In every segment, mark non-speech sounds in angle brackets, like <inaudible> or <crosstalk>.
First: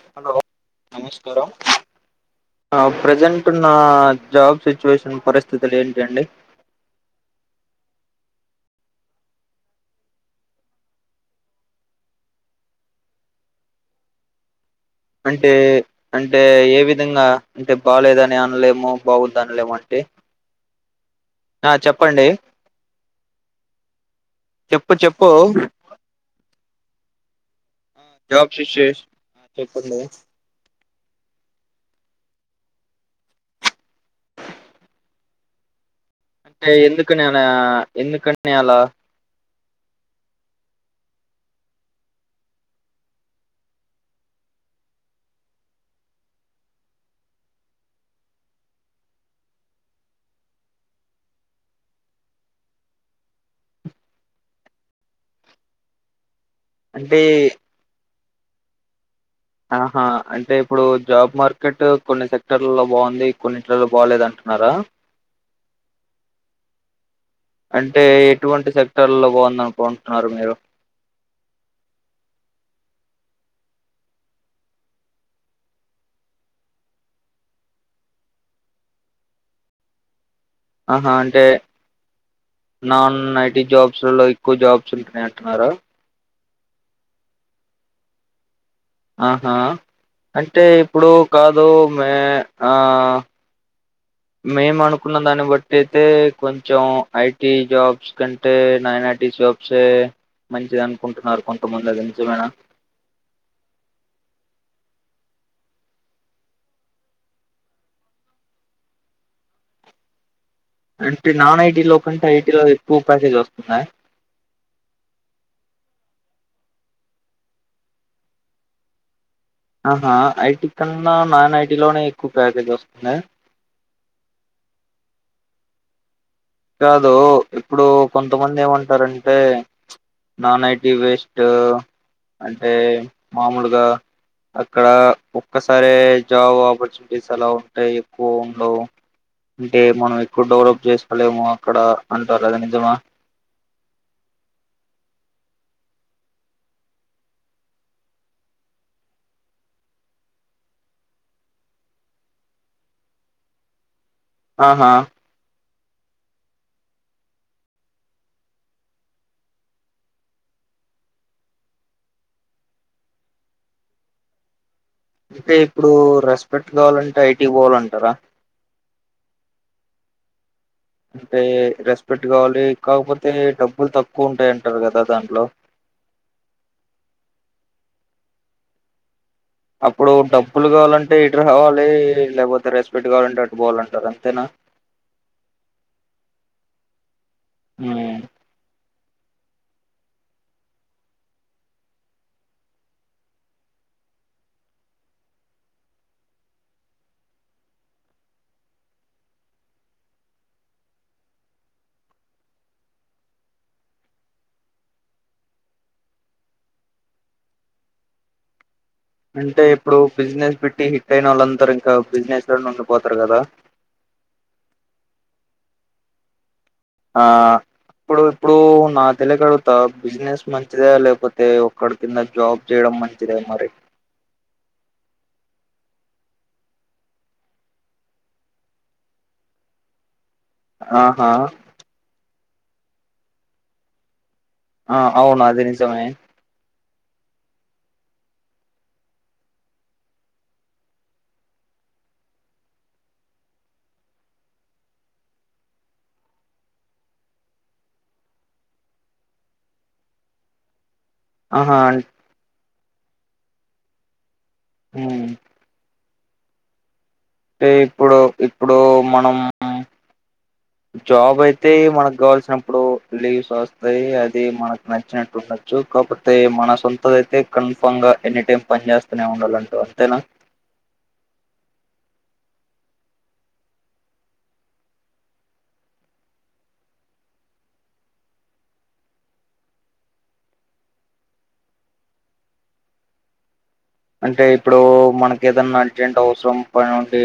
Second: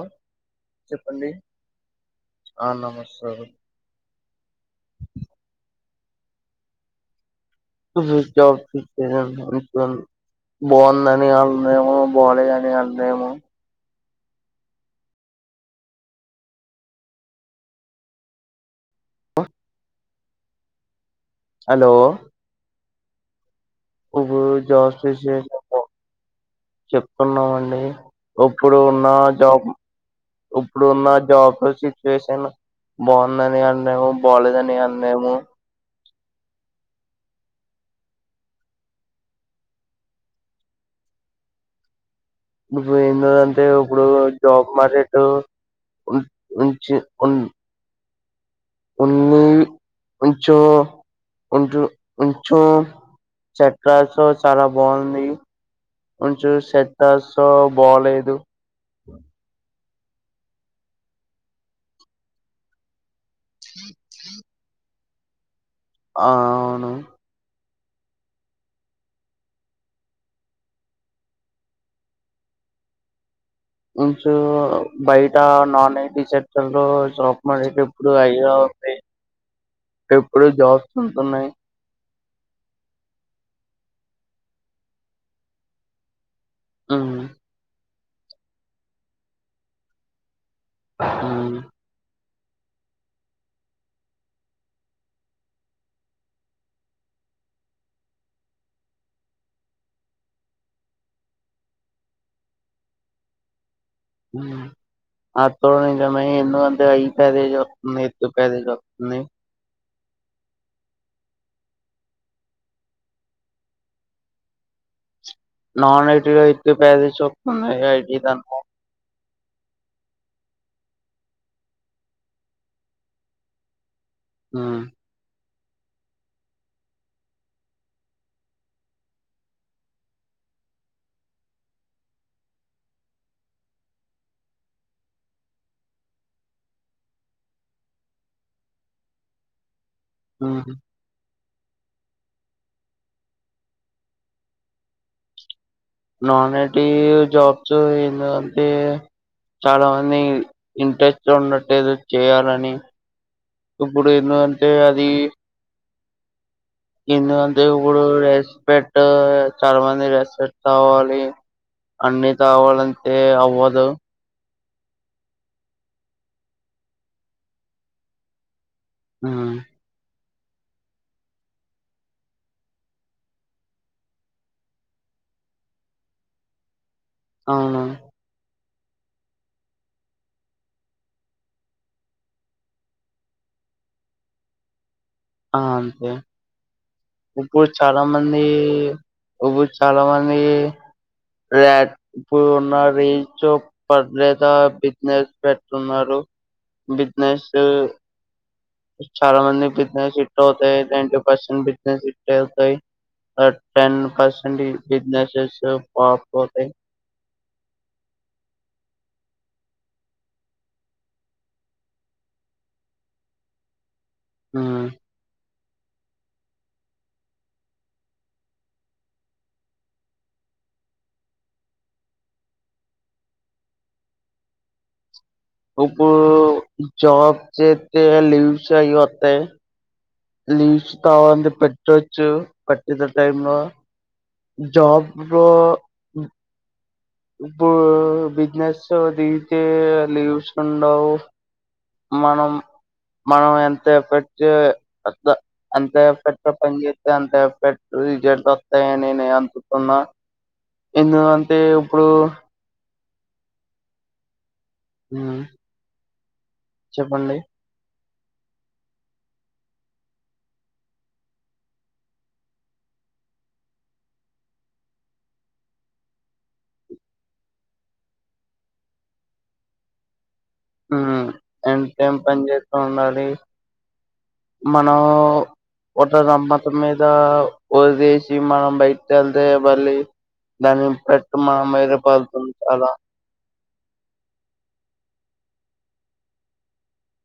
ఆ హలో చెప్పండి నమస్కారం ఆ నమస్కారం ప్రజెంట్ నా జాబ్ సిచ్యువేషన్ పరిస్థితులు ఏంటి రడి స్చ్ ఆఫ్ బాగుంద అని అళ్ళునేమో బాలే అని అళ్ళునేమో అంటే అంటే ఏ విధంగా అంటే బాలేదని అనలేము బాగుదు అనలేము అంటే ఆ చెప్పండి ఉ చెప్పు చెప్పు <unintelligible> చెప్తున్నామండి <unintelligible> జాబ్ సిచ్యుయేషన్ చెప్పండి ఇప్పుడున్న జాబ్ సిచ్యుయేషన్ బాగుందని అన్నాము బాగోలేదు అన్నాలేము అంటే ఎందుకని అలా ఎందుకని అలా ఇడు ఏంటంటే ఇప్పుడు జాబ్ మార్కెట్ ఉ ఉంచి ఉ ఉన్ని ఉంచంచం ఉ ఉంచం చెట్టస్ చాలా బాగుంది కొంచెం అంటే సెక్టార్స్ లో బాలేదు అ ఆహా అంటే ఇప్పుడు జాబ్ మార్కెట్ కొన్ని సెక్టర్లలో బాగుంది కొన్నింటిలోలో బాలేదంటున్నారా ఆ అవును అంటే ఎటువంటి సెక్టర్ లో బాగుంద అనుకుంటున్నారు మీరు ఇంచు బయట నాన్ ఐటి సెక్టార్స్ లో స్టాక్ మార్కెట్ ఎప్పుడు అయ్యా ఇప్పుడు జాబ్స్ ఆహా అంటే ఉంటున్నాయి నాన్ ఐటీ జాబ్స్లలో ఎక్కువ జాబ్స్ ఉంటానాయి అంటున్నారా ఉమ్ ఆహా అంటే ఇప్పుడు కాదు మే ఆ మేము అనుకున్న దాన్ని బట్టి అయితే కొంచెం ఐటి జాబ్స్ కంటే నైన్ ఐటి జాబ్స్ ఆ మంచిది అనుకుంటున్నారు కొంతమంది అది నిజమే నా అ తడుమ ఎ అంత అ ప్యారేజ్ వస్తుంది ఎ ప్యారేజ్ వస్తుంది అంటే నాన్ ఐటీ లో కంటే ఐటీలో ఎక్కువ ప్యాసేజ్ వస్తుంద నాన్ ఐటీలో అయితే పేదేస్ చెతున్నా ఐటీ దనుకో ఆహా ఐటీ కన్నా నాన్ ఐటీ లోనే ఎక్కువ ప్యాకేజ్ వస్తుంద ఆ కాదు ఇప్పుడు కొంతమంది ఏమంటారంటే నాన్ ఐటీ వేస్ట్ అంటే మామూలుగా అక్కడ ఒక్కసారే జాబ్ ఆపర్చునిటీస్ అలా ఉంటాయి ఎక్కువ ఉండవ్ అ మనం ఎక్కువ డెవలప్ చేస్త ఏమో అక్కడ అంటారు కదా నిజమా నాన్ ఐటీ జాబ్స్ ఎందుంటే చాలా మంది ఇంట్రెస్ట్ ఉండట్లేదు చేయాలని ఇప్పుడు ఎందుకు అంటే ఆహా అది ఎందుకంటే ఇప్పుడు రెస్పెట్ చాలా మంది రెస్పెట్ కావాలి అన్ని కాావాలంటే అవ్వదు అంటే ఇప్పుడు రెస్పెక్ట్ కావాలంటే ఐటీ పోవాలంటారా ఆ అంటే రెస్పెక్ట్ కావాలి కాకపోతే డబ్బులు తక్కువ ఉంటాయంటారు కదా దాంట్లో అవును అప్పుడు డబ్బులు కావాలంటే ఇటురు కావాలి లేకపోతే రెస్పెక్ట్ కావాలంటే అటు పోవాలంటారు అంతేనా అ అంతే ఇప్పుడు చాలా ఉమ్. మంది ఇప్పుడు చాలా మంది యా ఇప్పుడు ఉన్న రీ చు పర్లేదా బిజినెస్ పెడుతున్నారు బిజినెస్ చాలా మంది ఆ సెట్ అవుతాయి రెంటు పర్సెంట్ బిజినెస్ సెట్ అవుతాయి టెన్ పర్సెంట్ బిజినెసెస్ పాప్ అవుతాయి అంటే ఇప్పుడు బిజినెస్ పెట్టి హిట్ అయిన వాళ్ళందరూ ఇంకా బిజినెస్ లోనే ఉండిపోతారు కదా ఉ ఆ ఇప్పుడు ఇప్పుడు నాకు తెలియక అడుగుతా బిజినెస్ మంచిదే లేకపోతే ఒక్కడి కింద జాబ్ చేయడం మంచిద మరి ఇప్పు జాబ్ చేతే లీవ్స్ అవి వత్తయి లీవ్స్ ఆహా కావాలంటే పెట్టొచ్చు పట్టిత టైమ్ లో ఆ అవును జాబు అది నిజమే ఇప్పుడు బిజినెస్ దిచే లీవ్స్ ఉండవు మనం మనం ఎంత ఎఫెక్ట్ ఎంత ఎఫెక్ట్ పని చేస్తే అంత ఎఫెక్ట్ రిజల్ట్ వస్తాయిని నే అందుతున్నా ఎందు అంటే ఆహా ఓ అన్ ఉ ఉమ్, చెప్పండి ఇప్పుడు ఇప్పుడు మనం జాబ్ అయితే మనకు కావాల్సినప్పుడు లీవ్స్ వస్తాయి అది మనకు నచ్చినట్టు ఉండొచ్చు కాబపోతే మన సొంత అయితే కన్ఫామ్ గా ఎనీ టైమ్ పని చేస్తూనే ఉండాలంట అంతేనా యూ ఎనీ టైం పని చేస్తూ ఉండాలి మనం ఒక సంవత్సరం అయితే వదిలేసి మనం బయటికి వెళ్తే మళ్ళీ దాన్ని పెట్టు మనం భయపడతాం చాలా అంటే ఇప్పుడు మనకు ఏదన్నా అర్జెంట్ అవసరం ప నుండి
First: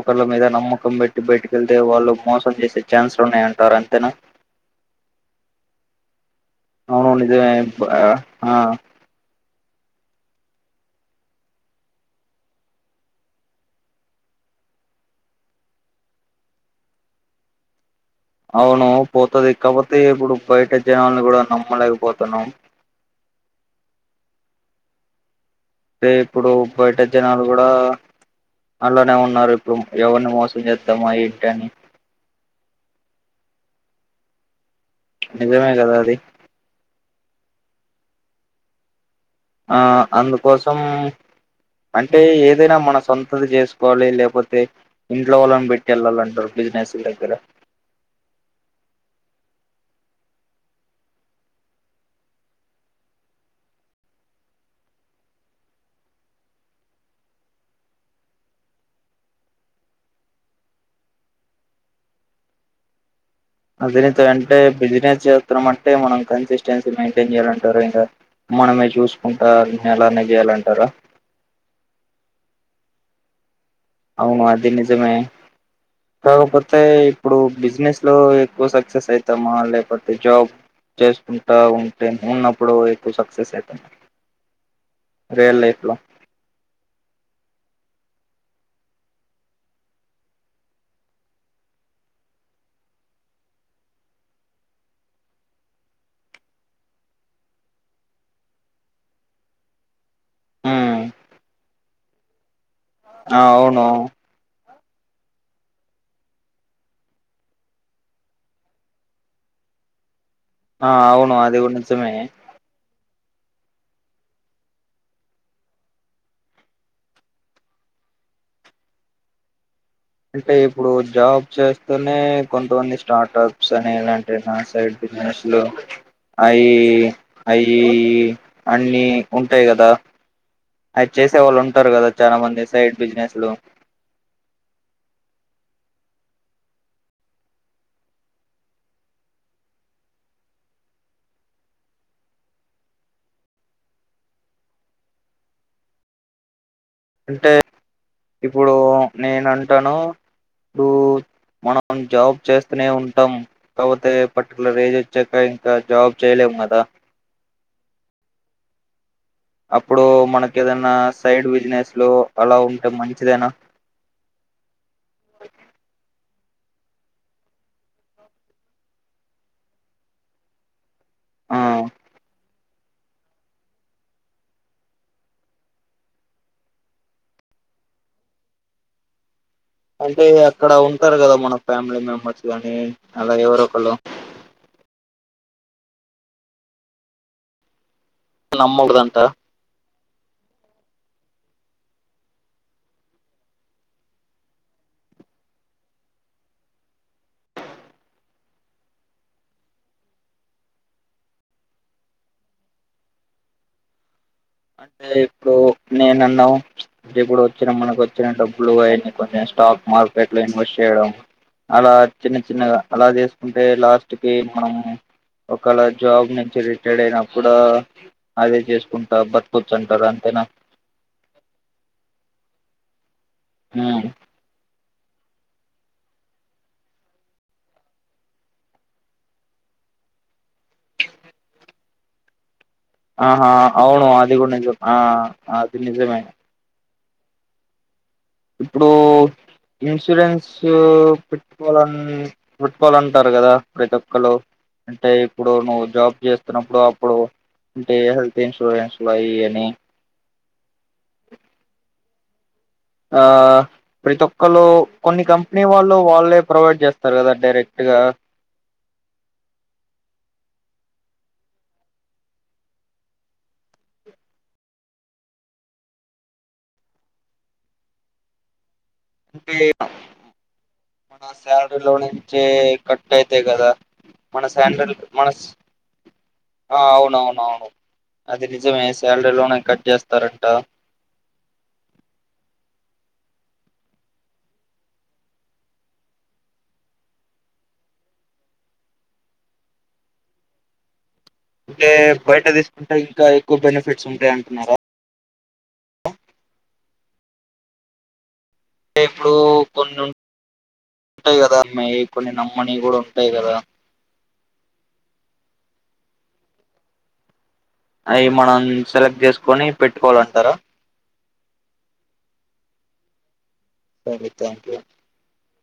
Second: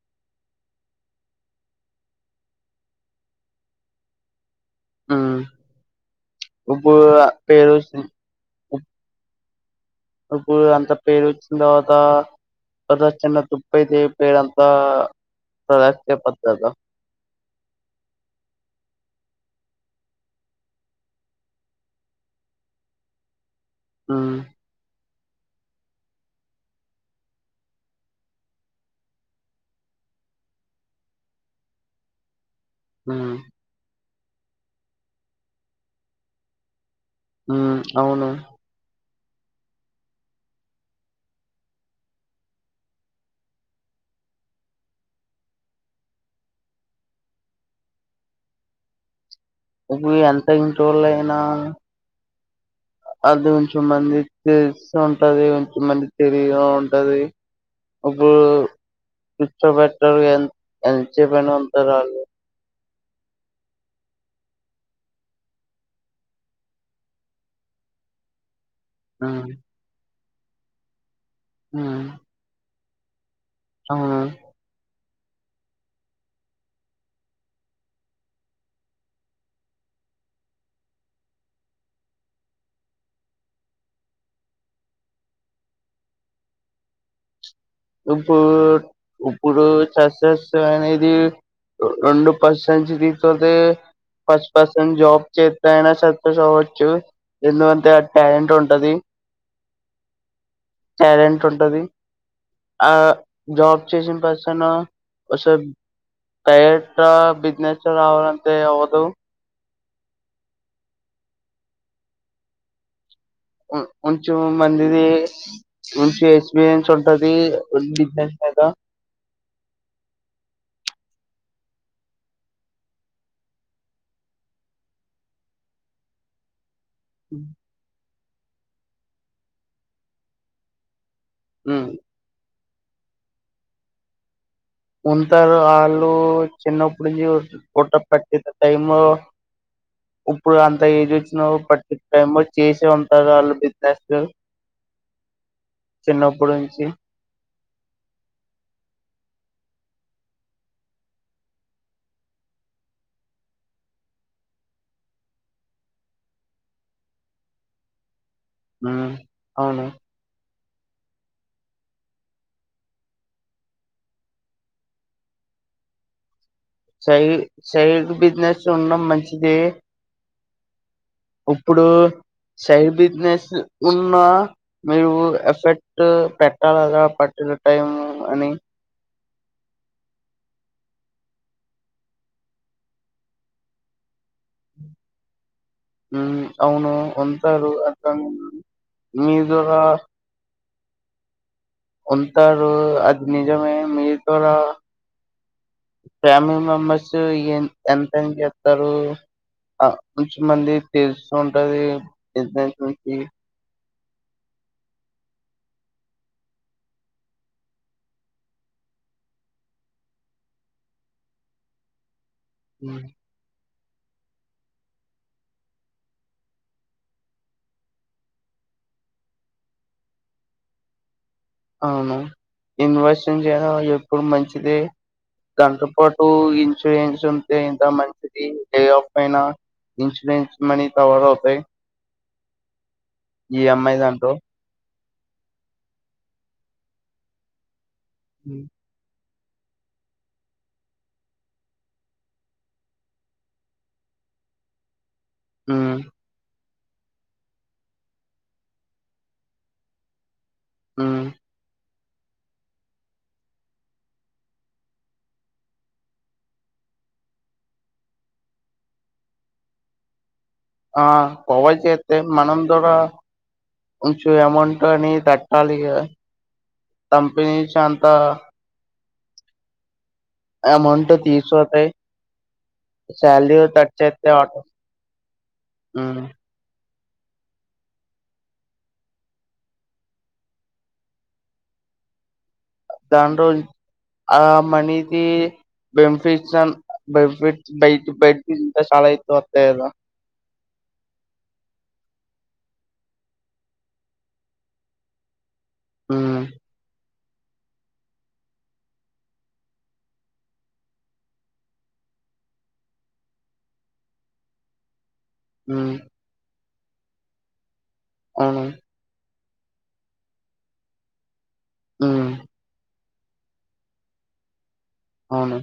ఒకరిళ మీద నమ్మకం పెట్టి బయటికెళ్తే వాళ్ళు మోసం చేసే ఛాన్స్లు ఉన్నాయంటారు అంతేనా ఉ ఇప్పుడు అవును నిజమే ఆ పేరుస్తుంది ఆ, ఇప్పుడు అంత పేరు వచ్చిన తర్వాత ఒక్క చిన్న తుప్ప అయితే పేరు అంతా కొలాప్స్ అయిపోతాది కదా అవును పోతది కాబట్టి ఇప్పుడు బయట జనాలని కూడా నమ్మలేకపోతున్నా ఉ అ అంటే ఇప్పుడు బయట జనాలు కూడా అలానే ఉన్నారు ఇప్పుడు ఎవరిని మోసం చేద్దామా ఏంటి అని ఉ నిజమే కదా అది ఉ అవును ఆ అందుకోసం అంటే ఏదైనా మనం సొంతది చేసుకోవాలి లేకపోతే ఇంట్లో వాళ్ళని పెట్టి వెళ్ళాలంటారు బిజినెస్ దగ్గర ఇప్పుడు ఎంత ఇంటి వాళ్ళు అయినా అది కొంచెంమంది తెలుస్తు ఉంటది కొంచంమంది తేలిగా ఉంటది అప్పుడు కూర్చో పెట్టాలీ ఎ ఎంత చెప్పు అయినా ఉంటారు వాళ్ళు <unintelligible> అంటే బిజినెస్ చేస్తున్నాం అంటే మనం కన్సిస్టెన్సీ మెయింటైన్ చేయాలంటారు ఇంకా మనమే ఆ చూసుకుంటారు ఎలానే చేయాలంటారా ఉ అవును అది నిజమే కాకపోతే ఇప్పుడు బిజినెస్ లో ఎక్కువ సక్సెస్ అయితామా లేకపోతే జాబ్ చేసుకుంటా ఉంటే ఉన్నప్పుడు ఎక్కువ సక్సెస్ అయితామా రియల్ లైఫ్ లో ఇప్పుడు ఇప్పుడు సక్సెస్ అనేది రెండు పర్సంస్ తీతే ఫస్ట్ పర్సెంట్ జాబ్ చేస్త అయినా సక్సెస్ అవ్వచ్చు ఎందుకంటే టాలెంట్ ఉంటది ఉమ్ టాలెంట్ ఉంటది ఆ ఆ జాబ్ అవును చేసిన పర్సన్ <unintelligible> బిజినెస్ రావాలంటే అవదు ఆ అవును అది కూడా నిజమే కొంచెం మందిది మంచి ఎక్స్పీరియన్స్ ఉంటది బిజినెస్ మీద అంటే ఇప్పుడు జాబ్ చేస్తూనే కొంతమంది స్టార్టప్స్ అని ఇలాంటి నాన్ సైడ్ బిజినెస్లు అయి యి అయి అన్ని ఉంటాయి కదా అది చేసే వాళ్ళు ఉం. ఉంటారు కదా చాలా మంది సైడ్ బిజినెస్ లో ఉంటారు వాళ్ళు చిన్నప్పుటి నుంచి పుట్ట పట్ టైమ్ ఇప్పుడు అంత ఏజ్ వచ్చినా పట్టి టైమ్ లో చేసే ఉంటారు వాళ్ళు బిజినెస్లు చిన్నప్పుడు నుంచి అంటే ఇప్పుడు నేనంటాను ఇప్పుడు మనం జాబ్ చేస్తూనే ఉంటాం కాకపోతే పర్టికులర్ ఏజ్ వచ్చాక ఇంకా జాబ్ చేయలేమ్ కదా హు అప్పుడు మన కేదన్నా సైడ్ బిజినెస్ లో అలా ఉంటే మంచిదేనా సై సైడ్ బిజినెస్ ఉండడం మంచిదే ఆ ఇప్పుడు సైడ్ బిజినెస్ ఉన్నా మీరు ఎఫెక్ట్ పెట్టాల్గదా పర్టికులర్ టైము అని అంటే అక్కడ ఉంటారు కదా మన ఫ్యామిలీ మెంబర్స్ గానీ అలా ఎవరో ఒక్కల్లు ఉమ్మ్ అవును ఉంటారు. కానీ నమ్మకూడదంట నిదుర ఉంటారు అది నిజమే మీ ద్వారా ఫ్యామిలీ మెంబర్స్ ఎం ఎంతని చెస్తారు ఆ కొంచమంది తెలుస్తు ఉంటది బిస్నెస్ నుంచి అంటే ఇప్పుడు నేనున్నా ఇప్పుడు వచ్చిన మనకోచ్చిన డబ్బులు అని కొంచెం స్టాక్ మార్కెట్ లో ఇన్వెస్ట్ చేయడం అలా చిన్న చిన్నగా అలా చేసుకుంట్ అంటే లాస్ట్ కి మనం ఒకవేళ జాబ్ నుంచి రిటైర్ అయిన కూడా అదే చేసుకుంటా కూర్చుంటారు అంతేనా అవును ఇన్వెస్ట్ చేయడం ఉమ్. ఎప్పుడు మంచిదే దాంతో పాటు ఇన్సూరెన్స్ ఉంటే ఇంకా మంచిది లే ఆఫ్ అయినా ఇన్సూరెన్స్ మనీ కవర్ అవుతాయ్ ఆహా అవును దాంట్లో అది కూడా నిజమే ఆ అది నిజమే ఉమ్ ఇప్పుడు ఇన్సూరెన్స్ పెట్టుకోవాలన్ పెట్టుకోవాలంటారు కదా ప్రతి ఒక్కలు అంటే ఇప్పుడు నువ్వు ఉమ్ జాబ్ చేస్తున్నప్ ఇప్పుడు అప్పుడు అంటే హెల్త్ ఇన్సూరెన్స్లయ్యని హుమ్మ్ ఆ ప్రతి ఒక్కళ్రు కొన్ని కంపెనీ వాళ్ళు వాళ్ళే ప్రొవైడ్ చేస్తారు కదా డైరెక్ట్గా ఆ ప్రొవైడ్ చెత్తే మనం కూడా కొంచెం అమౌంట్ అని కట్టాలి కదా కంపెనీ కంతా అంటే అమౌంట్ మన శాలరీ తీసుకుపోతాయి లో నుంచే కట్ అయితయ్ శాలరీ కదా కట్ చేస్తే మన ఆటో శాలరీలో మన శా ఉమ్ ఆ అవును నవునవును అది నిజమే శాలరీ లోనే కట్ చేస్తారంట దాని రోజ్ ఆ మనీది బెనిఫిట్స్ అ బనిఫిట్స్ బైట్ బైట్ ఇ చాలా అయితే వత్తాయి గద అంటే బయట తీసుకుంటే ఇంకా ఎక్కువ బెనిఫిట్స్ ఉంటాయంటున్నారా హమ్ అంటే ఇప్పుడు కొన్ని ఉంటాయి కదా అమ్మాయి కొన్ని నమ్మని కూడా ఉంటాయి కదా హమ్ అయి మనం అవును సెలెక్ట్ చేసు కొని పెట్టుకోవాలంటారా హమ్ సరే థ్యాంక్ యూ అండి అవును